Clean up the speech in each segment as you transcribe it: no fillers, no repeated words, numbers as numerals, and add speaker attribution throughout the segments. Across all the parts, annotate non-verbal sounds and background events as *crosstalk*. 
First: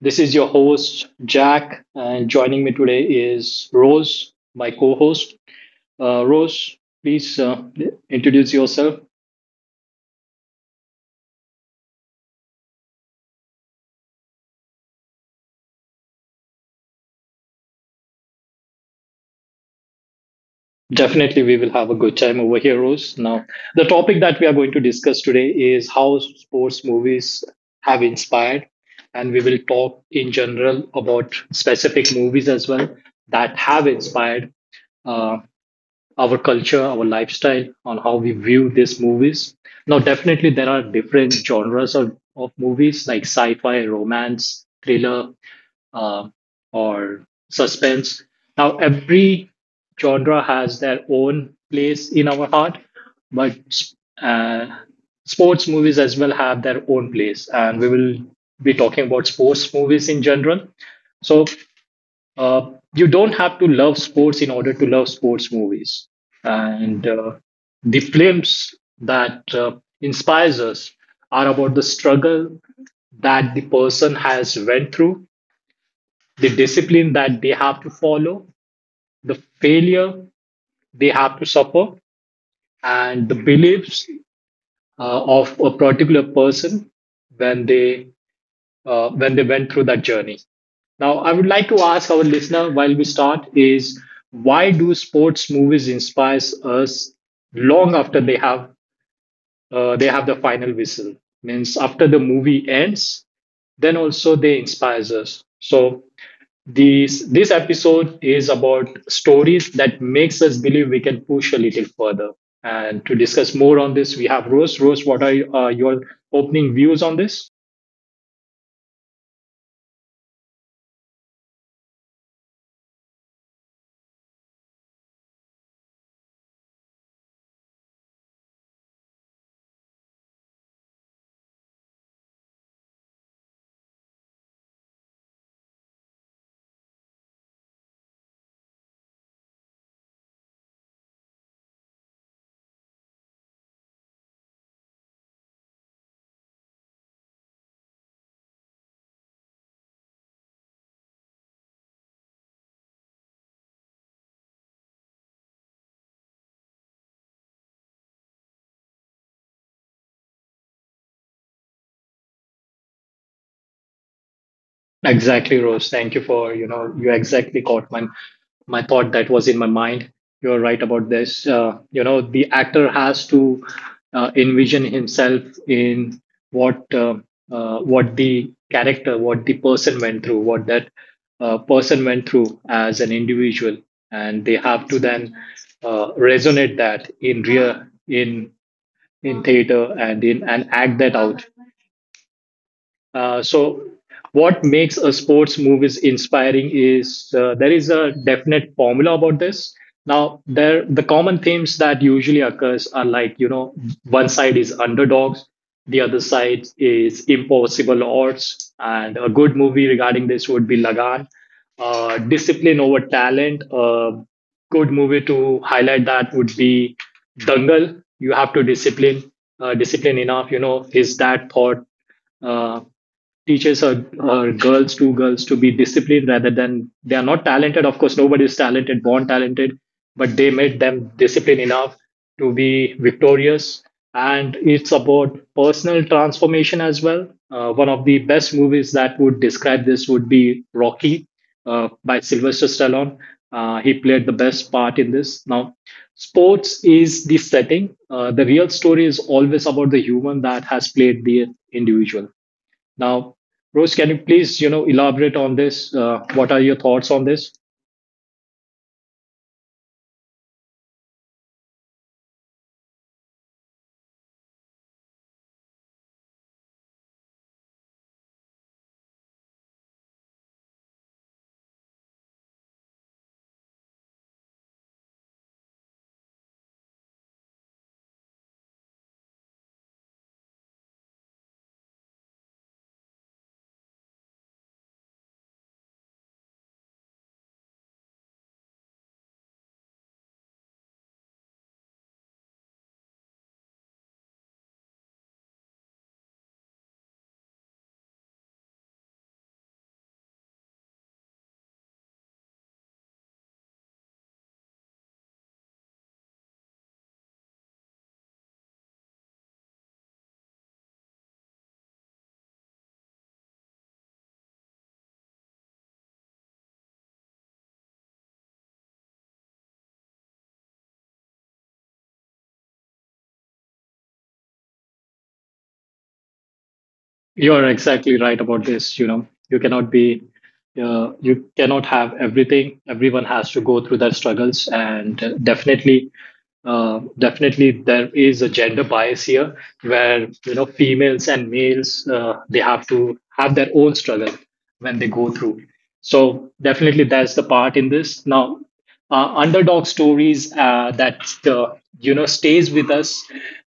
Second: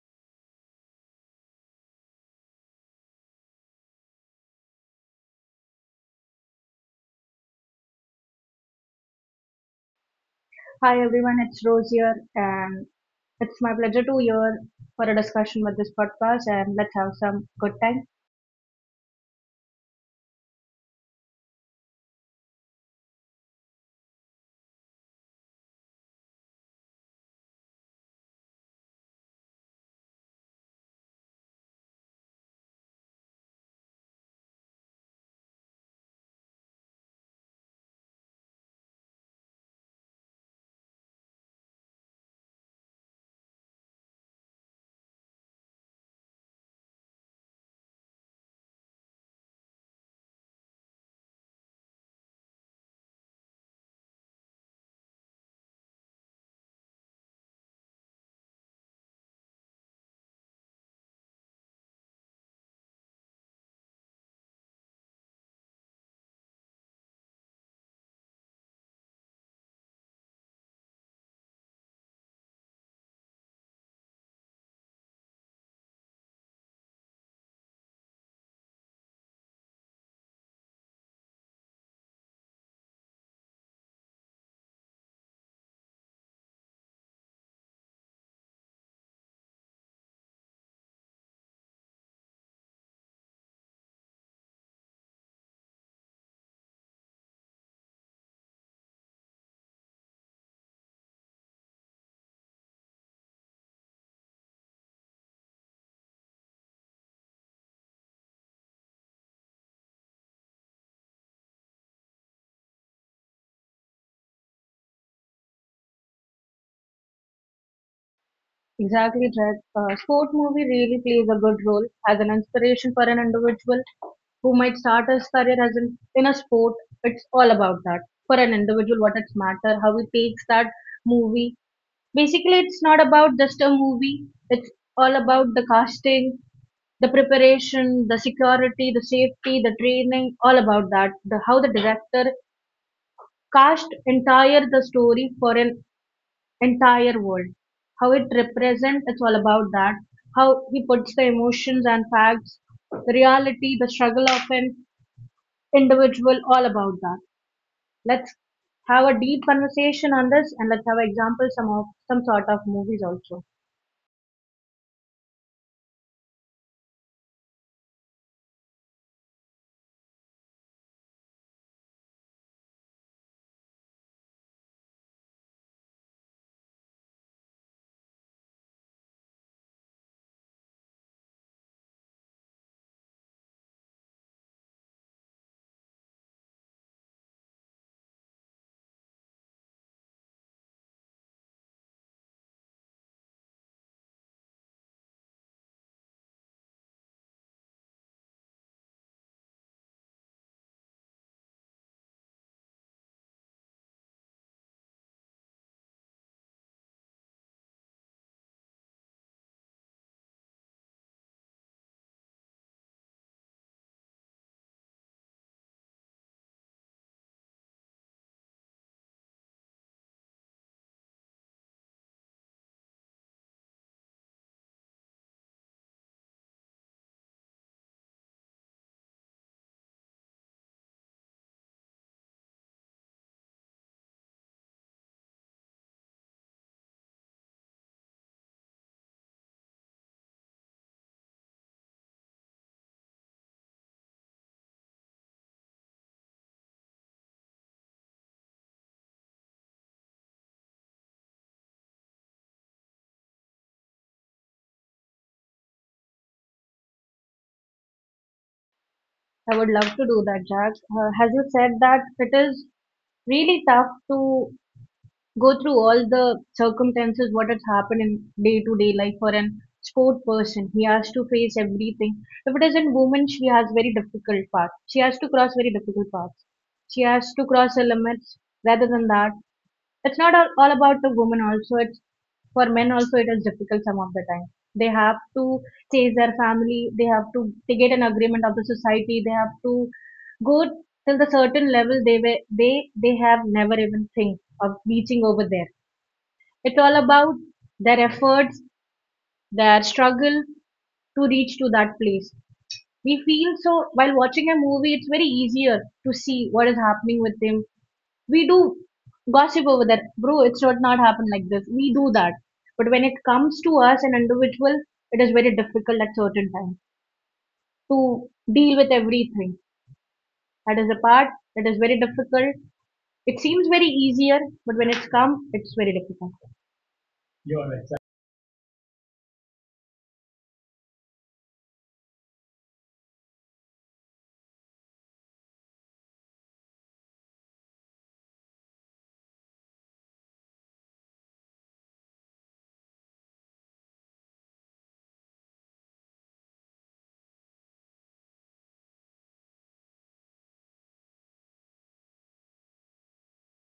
Speaker 1: This is your host, Jack, and joining me today is Rose, my co host. Rose, please introduce yourself.
Speaker 2: Hi everyone, it's Rose here, and it's my pleasure to hear for a discussion with this podcast. And let's have some good time.
Speaker 1: Definitely, we will have a good time over here, Rose. Now, the topic that we are going to discuss today is how sports movies have inspired, and we will talk in general about specific movies as well that have inspired Uh, our culture, our lifestyle, on how we view these movies. Now, definitely, there are different genres of movies like sci fi, romance, thriller, uh, or suspense. Now, every genre has their own place in our heart, but uh, sports movies as well have their own place. And we will be talking about sports movies in general. So, you don't have to love sports in order to love sports movies. And the films that inspires us are about the struggle that the person has went through, the discipline that they have to follow, the failure they have to suffer, and the beliefs of a particular person when they when they went through that journey. Now, I would like to ask our listener while we start is why do sports movies inspire us long after they have the final whistle? Means after the movie ends, then also they inspires us. So this episode is about stories that makes us believe we can push a little further. And to discuss more on this, we have Rose. Rose, what are your opening views on this?
Speaker 2: Exactly, Dread. Sport movie really plays a good role as an inspiration for an individual who might start his career as an in a sport. It's all about that for an individual. What it's matter how he takes that movie. Basically, it's not about just a movie. It's all about the casting, the preparation, the security, the safety, the training, all about that. The how the director cast entire the story for an entire world. How it represents, it's all about that. How he puts the emotions and facts, the reality, the struggle of an individual, all about that. Let's have a deep conversation on this and let's have examples some of some sort of movies also.
Speaker 1: Exactly, Rose. Thank you for, you know, you exactly caught my thought that was in my mind. You're right about this. You know, the actor has to envision himself in what uh, what the character, what the person went through, what that person went through as an individual, and they have to then resonate that in real in theater and in and act that out. So what makes a sports movies inspiring is there is a definite formula about this. Now, there the common themes that usually occurs are, like, you know, one side is underdogs, the other side is impossible odds, and a good movie regarding this would be Lagan. Discipline over talent. A good movie to highlight that would be Dangal. You have to discipline discipline enough, you know, is that thought. uh, Teaches her girls to be disciplined, rather than they are not talented. Of course, nobody is talented, born talented, but they made them disciplined enough to be victorious. And it's about personal transformation as well. One of the best movies that would describe this would be Rocky, by Sylvester Stallone. He played the best part in this. Now, sports is the setting, the real story is always about the human that has played the individual. Now, Rose, can you please, you know, elaborate on this? What are your thoughts on this?
Speaker 2: I would love to do that, Jack. As you said, that it is really tough to go through all the circumstances what has happened in day to day life for an sport person. He has to face everything. If it is in woman, she has very difficult path. She has to cross very difficult paths. She has to cross her limits. Rather than that, it's not all about the woman. Also, it's for men also it is difficult some of the time. They have to chase their family, they have to, they get an agreement of the society, they have to go till the certain level they were, they have never even think of reaching over there. It's all about their efforts, their struggle to reach to that place. We feel so while watching a movie, it's very easier to see what is happening with them. We do gossip over that, bro, it should not happen like this, we do that. But when it comes to us an individual, it is very difficult at certain times to deal with everything. That is a part that is very difficult. It seems very easier, but when it's come, it's very difficult.
Speaker 1: You are exactly right about this. You know, you cannot be, you cannot have everything. Everyone has to go through their struggles, and definitely, there is a gender bias here, where, you know, females and males, they have to have their own struggle when they go through. So definitely that's the part in this. Now, underdog stories that you know, stays with us.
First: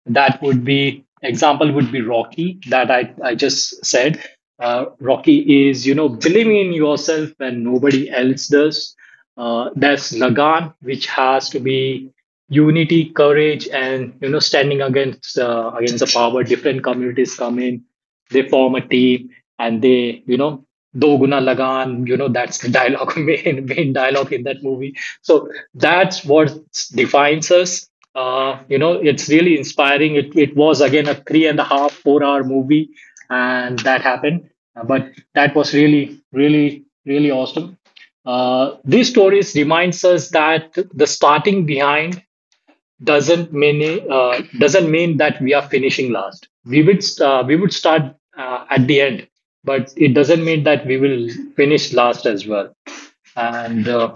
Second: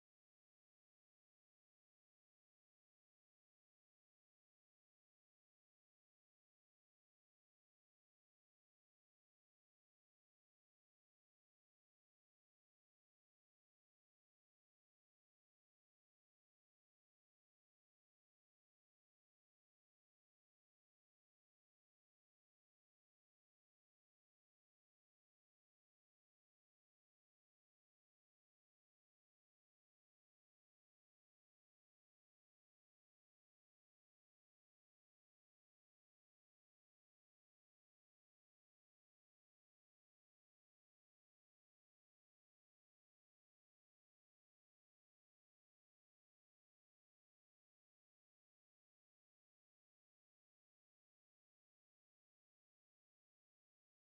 Speaker 1: That would be example would be Rocky that I just said. Rocky is, you know, believing in yourself when nobody else does. There's Lagan, which has to be unity, courage, and, you know, standing against against the power. Different communities come in, they form a team and they, you know, do guna lagan, you know, that's the dialogue, *laughs* main dialogue in that movie. So that's what defines us. You know, it's really inspiring. It was again a three and a half, 4-hour movie, and that happened. But that was really, really, really awesome. These stories reminds us that the starting behind doesn't mean that we are finishing last. We would start at the end, but it doesn't mean that we will finish last as well. And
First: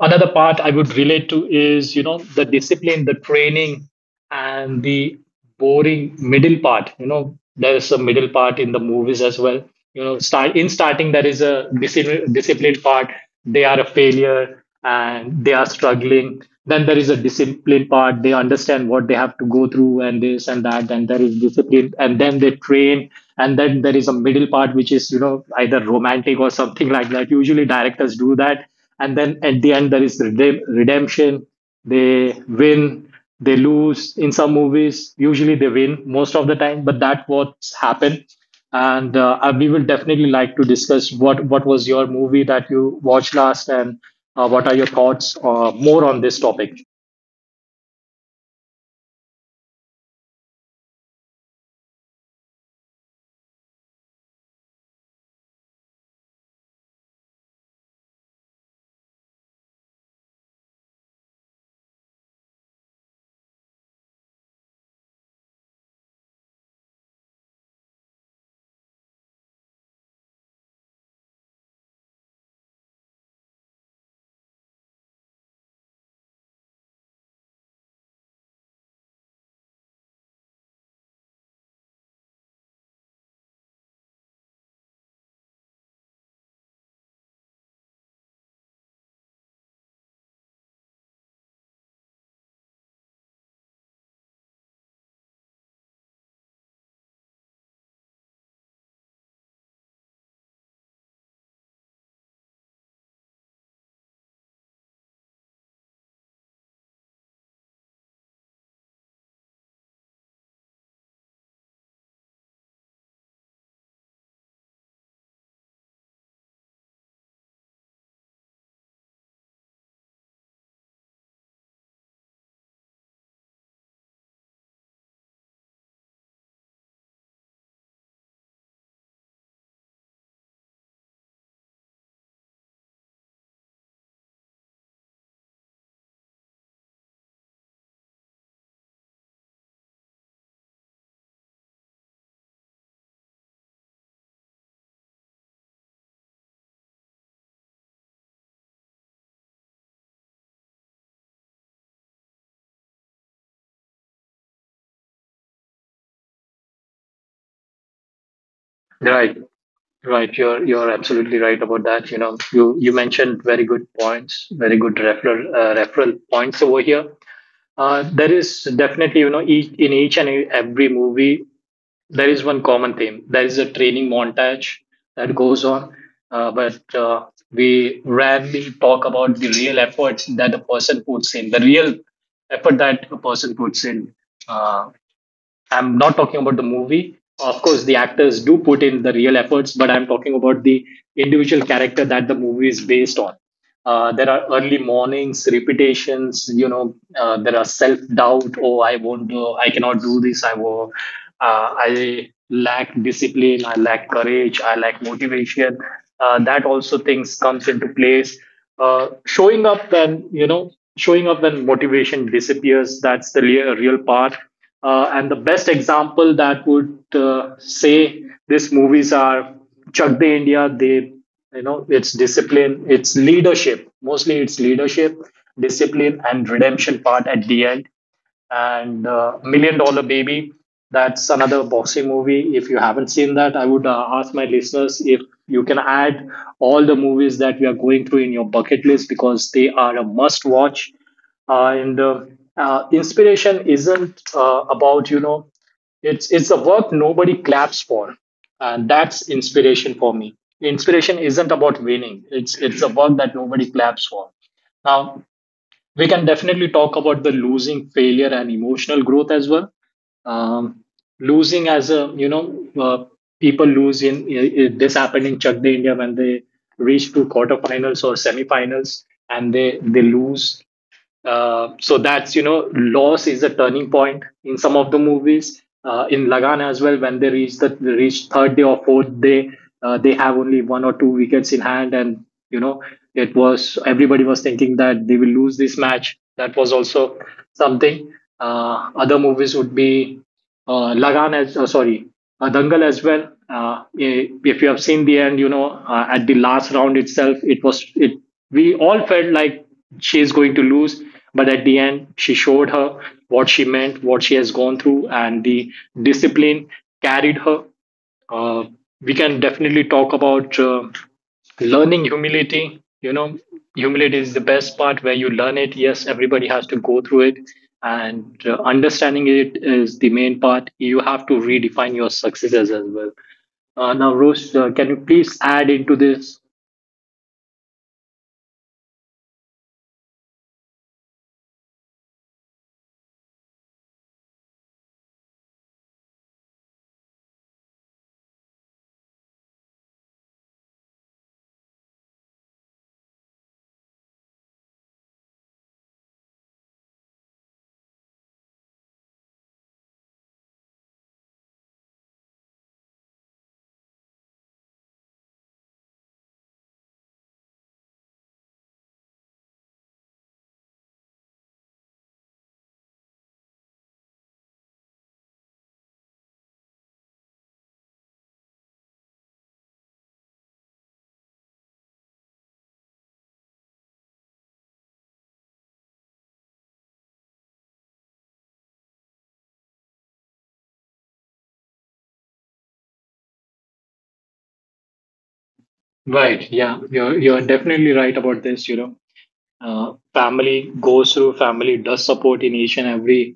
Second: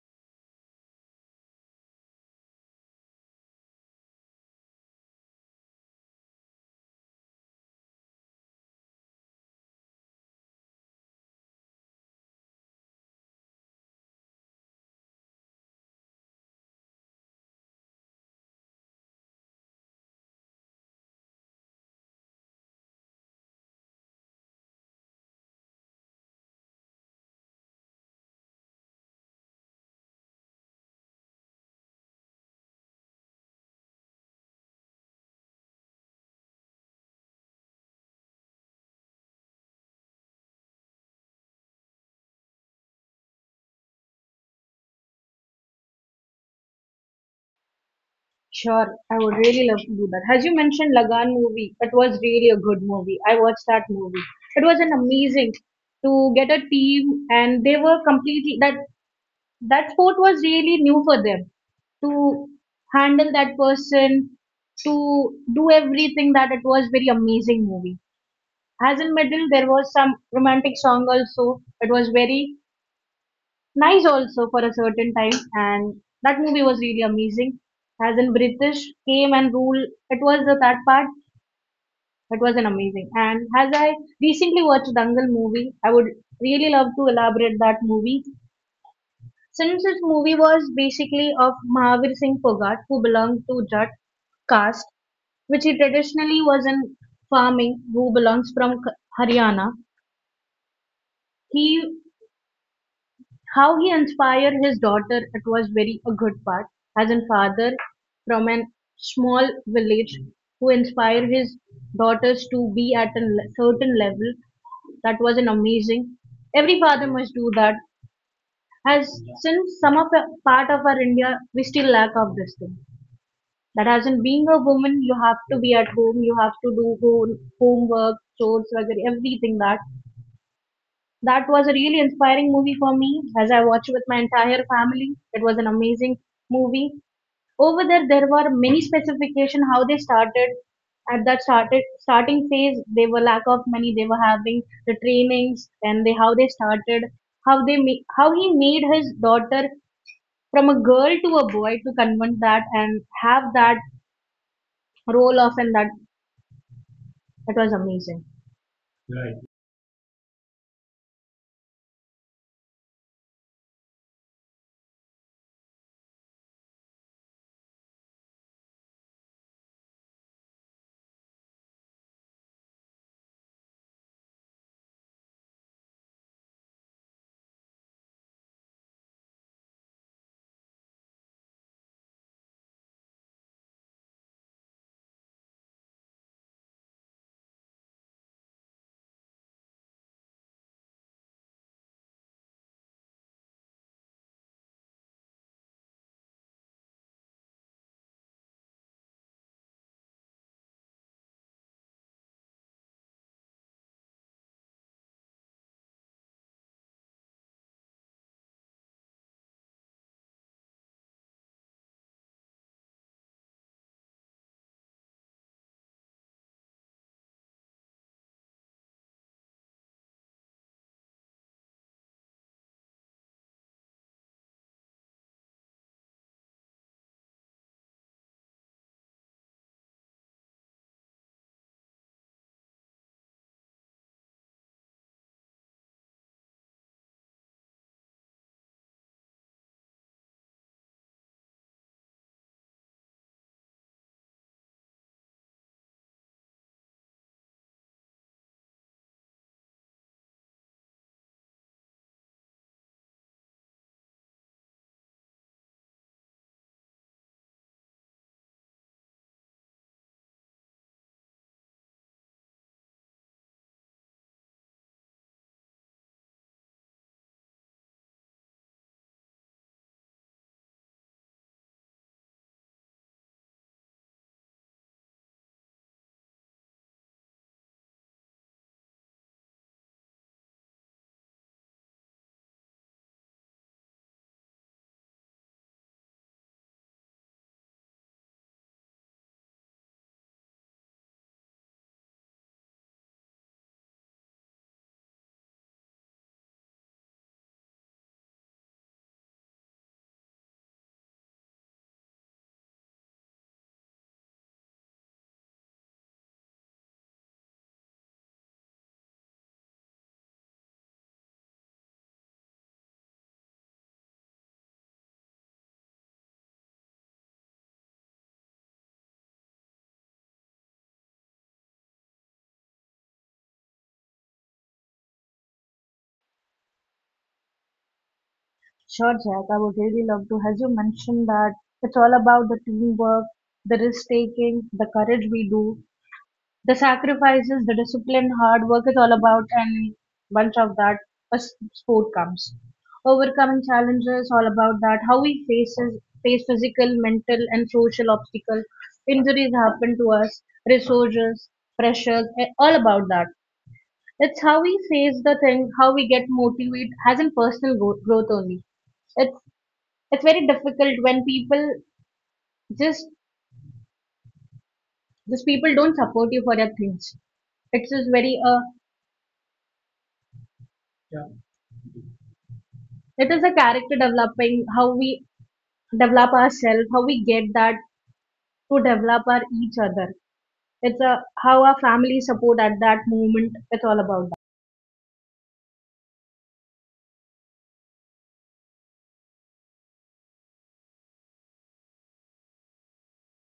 Speaker 1: another part I would relate to is, you know, the discipline, the training, and the boring middle part. You know, there is a middle part in the movies as well. You know, starting there is a discipline, disciplined part. They are a failure and they are struggling. Then there is a discipline part. They understand what they have to go through and this and that. And there is discipline. And then they train. And then there is a middle part, which is, you know, either romantic or something *laughs* like that. Usually directors do that, and then at the end there is redemption. They win, they lose in some movies. Usually they win most of the time, but that what's happened. And we will definitely like to discuss what was your movie that you watched last, and what are your thoughts more on this topic.
Speaker 2: Sure, I would really love to do that. As you mentioned, Lagan movie, it was really a good movie. I watched that movie, it was an amazing to get a team, and they were completely that that sport was really new for them to handle that person, to do everything that it was very amazing movie. As in middle, there was some romantic song also. It was very nice also for a certain time, and that movie was really amazing. As in British came and ruled, it was the that part. It was an amazing. And as I recently watched Dangal movie, I would really love to elaborate that movie. Since this movie was basically of Mahavir Singh Phogat who belonged to Jat caste, which he traditionally was in farming, who belongs from Haryana. He, how he inspired his daughter, it was very a good part. As a father from a small village who inspired his daughters to be at a certain level, that was an amazing. Every father must do that. As since some of the part of our India, we still lack of this thing that as in being a woman you have to be at home, you have to do home, homework chores वगैरह, everything. That, that was a really inspiring movie for me, as I watched with my entire family. It was an amazing movie. Over there, there were many specification how they started. At that started starting phase, they were lack of money, they were having the trainings and they how they started, how they how he made his daughter from a girl to a boy, to convert that and have that role of and that. It was amazing.
Speaker 1: Right right You're absolutely right about that. You know, you mentioned very good points, very good referral referral points over here. There is definitely, you know, in each and every movie, there is one common theme. There is a training montage that goes on, but we rarely talk about the real efforts that a person puts in, the real effort that a person puts in. Uh, I'm not talking about the movie. Of course, the actors do put in the real efforts, but I'm talking about the individual character that the movie is based on. There are early mornings, repetitions. You know, there are self doubt. Oh, I won't do. I cannot do this. I will. I lack discipline. I lack courage. I lack motivation. That also things comes into place. Showing up when, you know, showing up when motivation disappears. That's the real part and the best example that would say these movies are Chak De India. They, you know, it's discipline, it's leadership. Mostly, it's leadership, discipline, and redemption part at the end and Million Dollar Baby. That's another boxing movie. If you haven't seen that, I would ask my listeners if you can add all the movies that we are going through in your bucket list because they are a must watch. And Inspiration isn't about, you know, it's a work nobody claps for, and that's inspiration for me. Inspiration isn't about winning. It's a work that nobody claps for. Now, we can definitely talk about the losing failure and emotional growth as well. um, Losing as a, you know, people lose in this happened in Chak De India when they reach to quarterfinals or semifinals, and they lose. So that's, you know, loss is a turning point in some of the movies. In Lagan as well, when they reach third day or fourth day, they have only one or two wickets in hand, and, you know, it was everybody was thinking that they will lose this match. That was also something. Other movies would be Lagan as sorry Dangal as well. If you have seen the end, you know, at the last round itself, it was it. We all felt like she is going to lose, but at the end, she showed her what she meant, what she has gone through, and the discipline carried her. Uh, we can definitely talk about. Learning humility. You know, humility is the best part where you learn it. Yes, everybody has to go through it, and understanding it is the main part. You have to redefine your successes as well. Now, Rose, can you please add into this.
Speaker 2: Sure, Jack, I would really love to. As you mentioned that it's all about the teamwork, the risk taking, the courage we do, the sacrifices, the discipline, hard work. It's all about and bunch of that. A sport comes. Overcoming challenges, all about that. How we face physical, mental, and social obstacles. Injuries happen to us, resources, pressures, all about that. It's how we face the thing, how we get motivated, as in personal growth, growth only. It's it's very difficult when people just just people don't support you for your things. It's just very it is a character developing. How we develop ourselves, how we get that to develop our each other. It's a how our family support at that moment. It's all about that.
Speaker 1: Right, yeah, you're definitely right about this. You know, family goes through, family does support in each and every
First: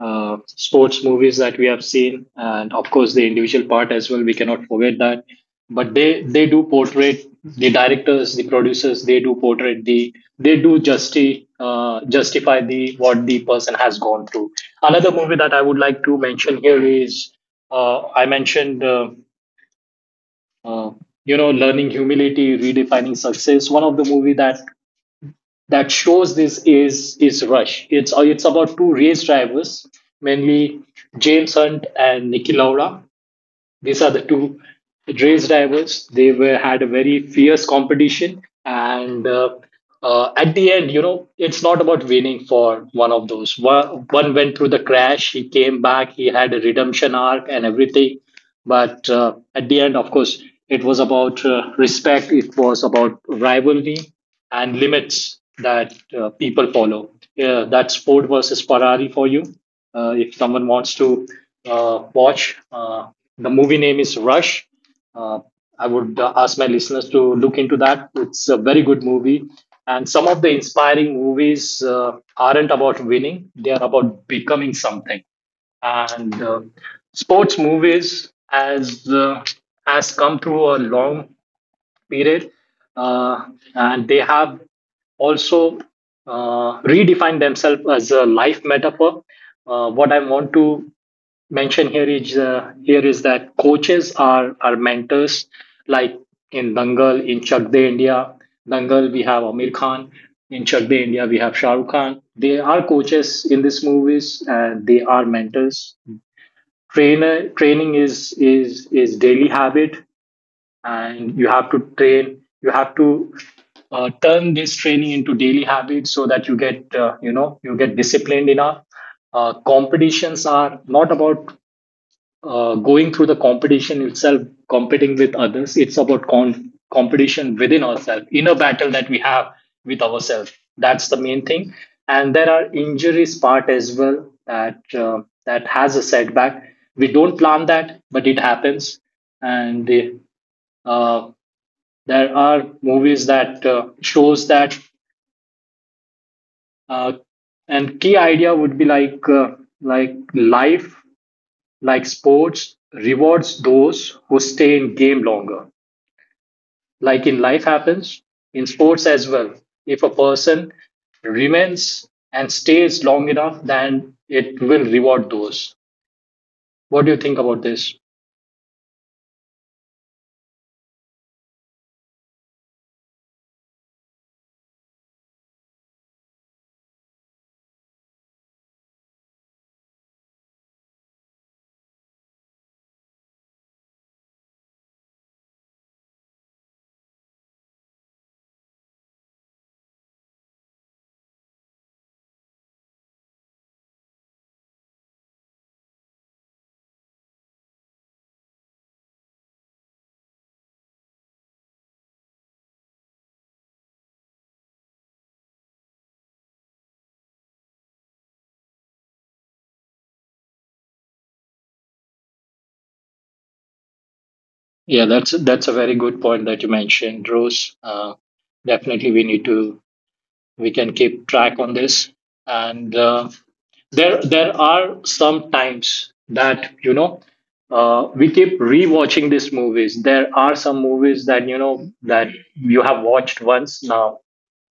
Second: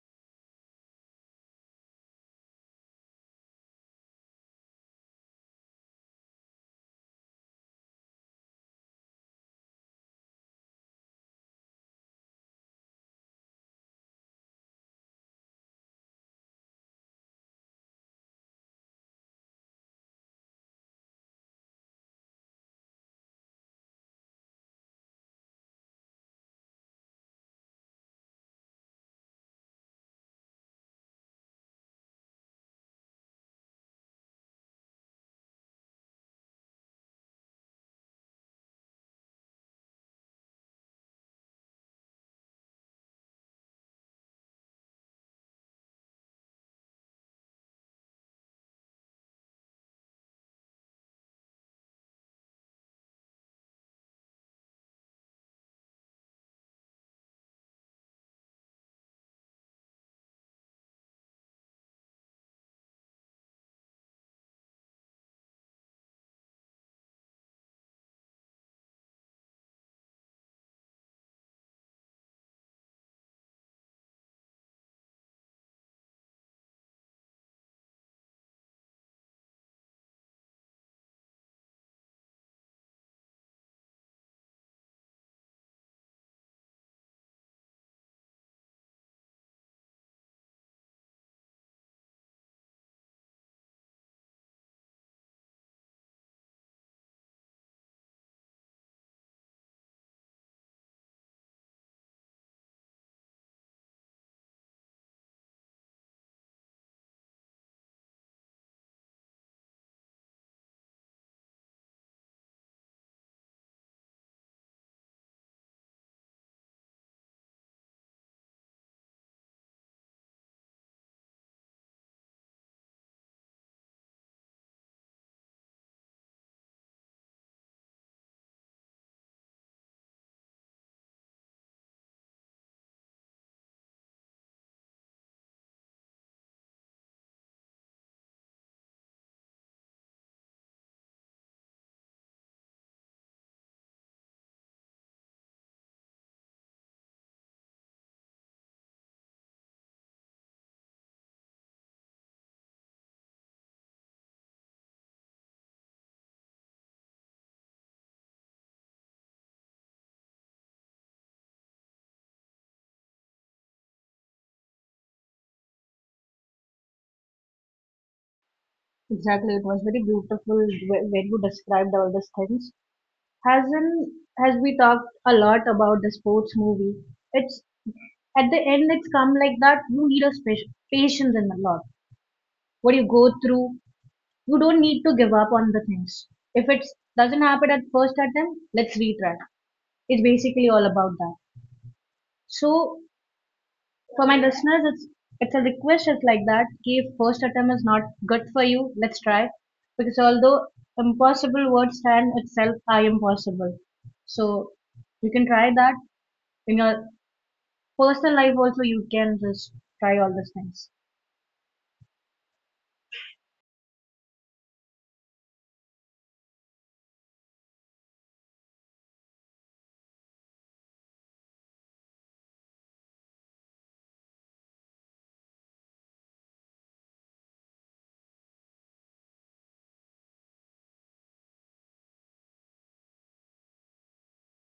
Speaker 1: sports movies that we have seen, and of course the individual part as well. We cannot forget that. But they do portray, the directors, the producers. They do portray, the they do justify the what the person has gone through. Another movie that I would like to mention here is I mentioned. Uh, you know, learning humility, redefining success. One of the movie that shows this is Rush. It's about two race drivers, mainly James Hunt and Niki Lauda. These are the two race drivers. They were had a very fierce competition, and at the end, you know, it's not about winning for one of those. One went through the crash. He came back. He had a redemption arc and everything. But at the end, of course, it was about respect. It was about rivalry and limits that people follow. Yeah, that's Ford versus Ferrari for you. If someone wants to watch, the movie name is Rush. Uh, I would ask my listeners to look into that. It's a very good movie. And some of the inspiring movies aren't about winning, they are about becoming something and sports movies as has come through a long period. Uh, and they have also redefined themselves as a life metaphor. What I want to mention here is that coaches are mentors, like in Dangal, in Chak De India. Dangal we have Amir Khan, in Chak De India we have Shah Rukh Khan. They are coaches in these movies and they are mentors. Trainer training is daily habit, and you have to train. You have to turn this training into daily habits so that you get, you know, you get disciplined enough. Competitions are not about going through the competition itself, competing with others. It's about competition within ourselves, inner battle that we have with ourselves. That's the main thing. And there are injuries part as well, that that has a setback. We don't plan that, but it happens. And uh, there are movies that shows that. uh, and key idea would be like, like life, like sports rewards those who stay in game longer. Like in life happens, in sports as well, if a person remains and stays long enough, then it will reward those. What do you think about this?
Speaker 2: Exactly, it was very beautiful where you described all these things. Hasn't, has we talked a lot about the sports movie, it's at the end it's come like that, you need a special patience and a lot what you go through. You don't need to give up on the things. If it doesn't happen at first attempt, let's retry. It's basically all about that. So for my listeners, it's a request. It's like that कि if first attempt is not good for you, let's try, because although impossible words stand itself are impossible. So you can try that in your personal life also. You can just try all these things.
Speaker 1: Yeah, that's a very good point that you mentioned, Rose. Definitely we need to, we can keep track on this. And there are some times that, you know, we keep rewatching these movies. There are some movies that, you know, that you have watched once. Now,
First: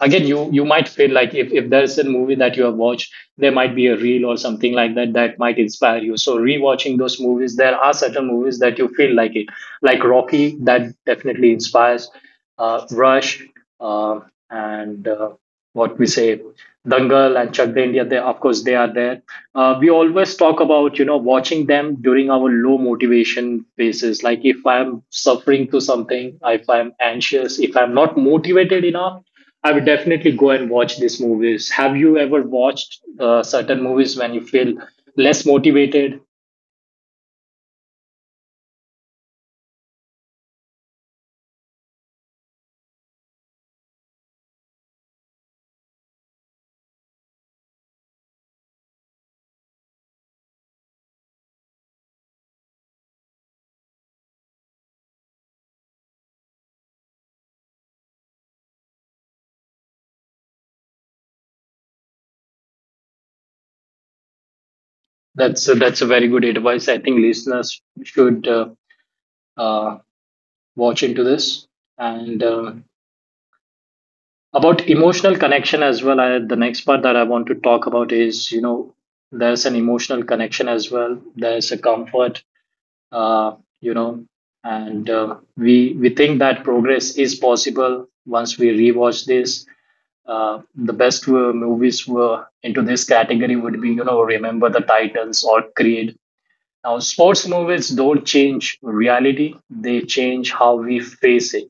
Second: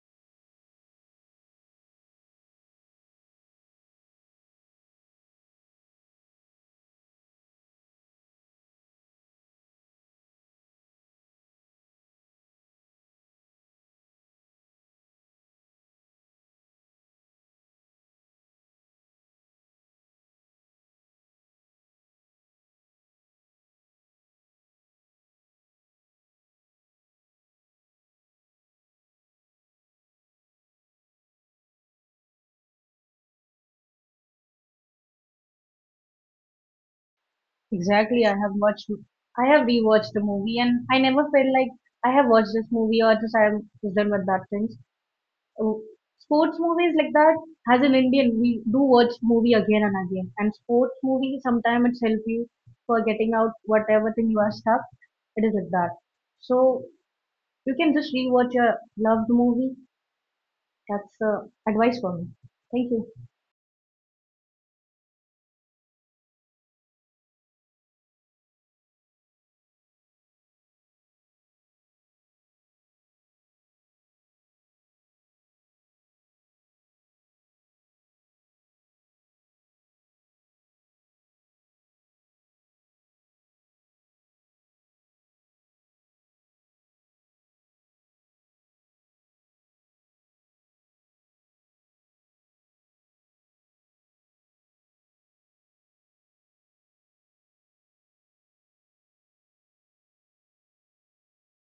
Speaker 1: again, you might feel like, if there's a movie that you have watched, there might be a reel or something like that that might inspire you. So rewatching those movies, there are certain movies that you feel like it. Like Rocky, that definitely inspires. Rush, uh, and what we say, Dangal and Chak De India, they, of course, they are there. We always talk about, you know, watching them during our low motivation phases. Like if I'm suffering to something, if I'm anxious, if I'm not motivated enough, I would definitely go and watch these movies. Have you ever watched certain movies when you feel less motivated?
Speaker 2: Exactly, I have watched, I have rewatched the movie and I never felt like I have watched this movie or just I'm just done with that things. Oh, sports movies like that, as an Indian, we do watch movie again and again, and sports movie sometimes it's help you for getting out whatever thing you are stuck. It is like that. So you can just rewatch your loved movie. That's advice for me. Thank you.
Speaker 1: That's a very good advice. I think listeners should uh, watch into this. And about emotional connection as well. I, the next part that I want to talk about is, you know, there's an emotional connection as well. There's a comfort, uh, you know, and uh, we think that progress is possible once we rewatch this. The best movies were into this category would be, you know, Remember the Titans or Creed. Now, sports movies don't change reality; they change how we face it.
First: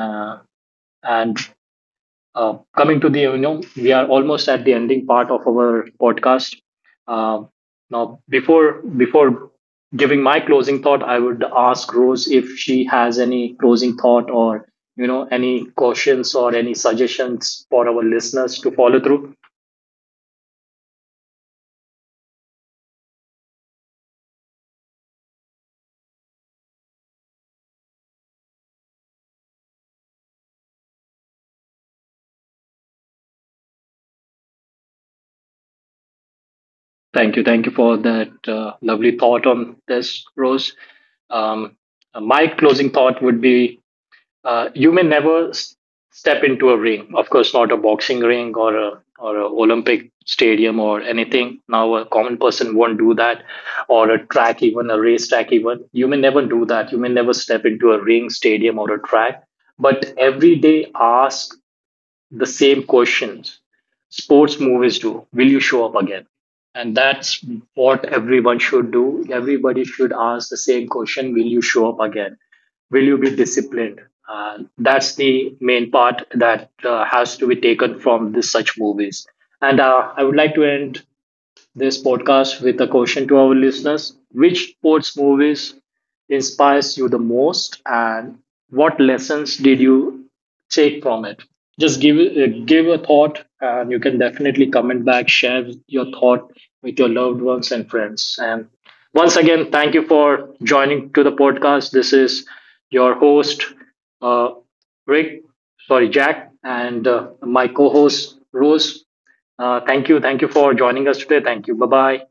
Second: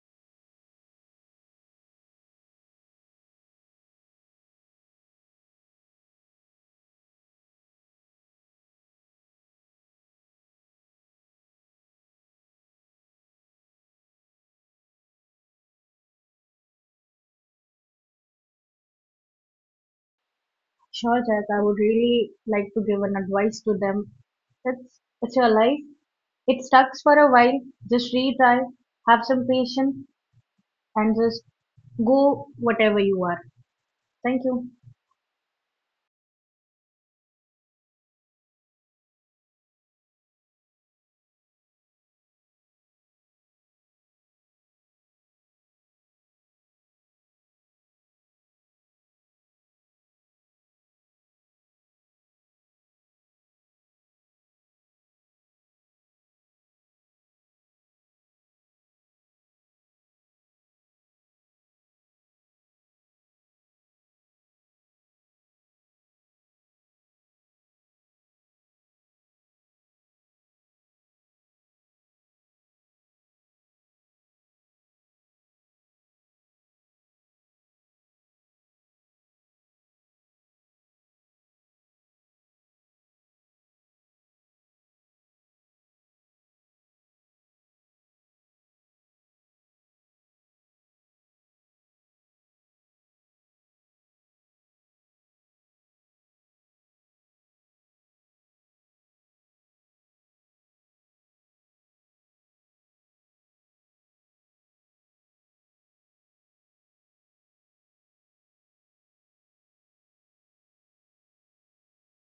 Speaker 1: Uh, and coming to the, you know, we are almost at the ending part of our podcast. Uh, Now, before giving my closing thought, I would ask Rose if she has any closing thought, or, you know, any cautions or any suggestions for our listeners to follow through.
Speaker 2: Sure, Jack, I would really like to give an advice to them. It's your life. It sucks for a while. Just retry, have some patience, and just go whatever you are. Thank you.
Speaker 1: Thank you. Thank you for that lovely thought on this, Rose. Um, my closing thought would be, you may never step into a ring. Of course, not a boxing ring, or a Olympic stadium, or anything. Now, a common person won't do that, or a track, even a race track, even. You may never do that. You may never step into a ring, stadium, or a track. But every day, ask the same questions sports movies do. Will you show up again? And that's what everyone should do. Everybody should ask the same question. Will you show up again? Will you be disciplined? That's the main part that has to be taken from this such movies. And I would like to end this podcast with a question to our listeners. Which sports movies inspires you the most, and what lessons did you take from it? Just give give a thought, and you can definitely comment back, share your thought with your loved ones and friends. And once again, thank you for joining to the podcast. This is your host, uh, Rick, Jack, and my co-host Rose. Thank you. Thank you for joining us today. Thank you. Bye bye.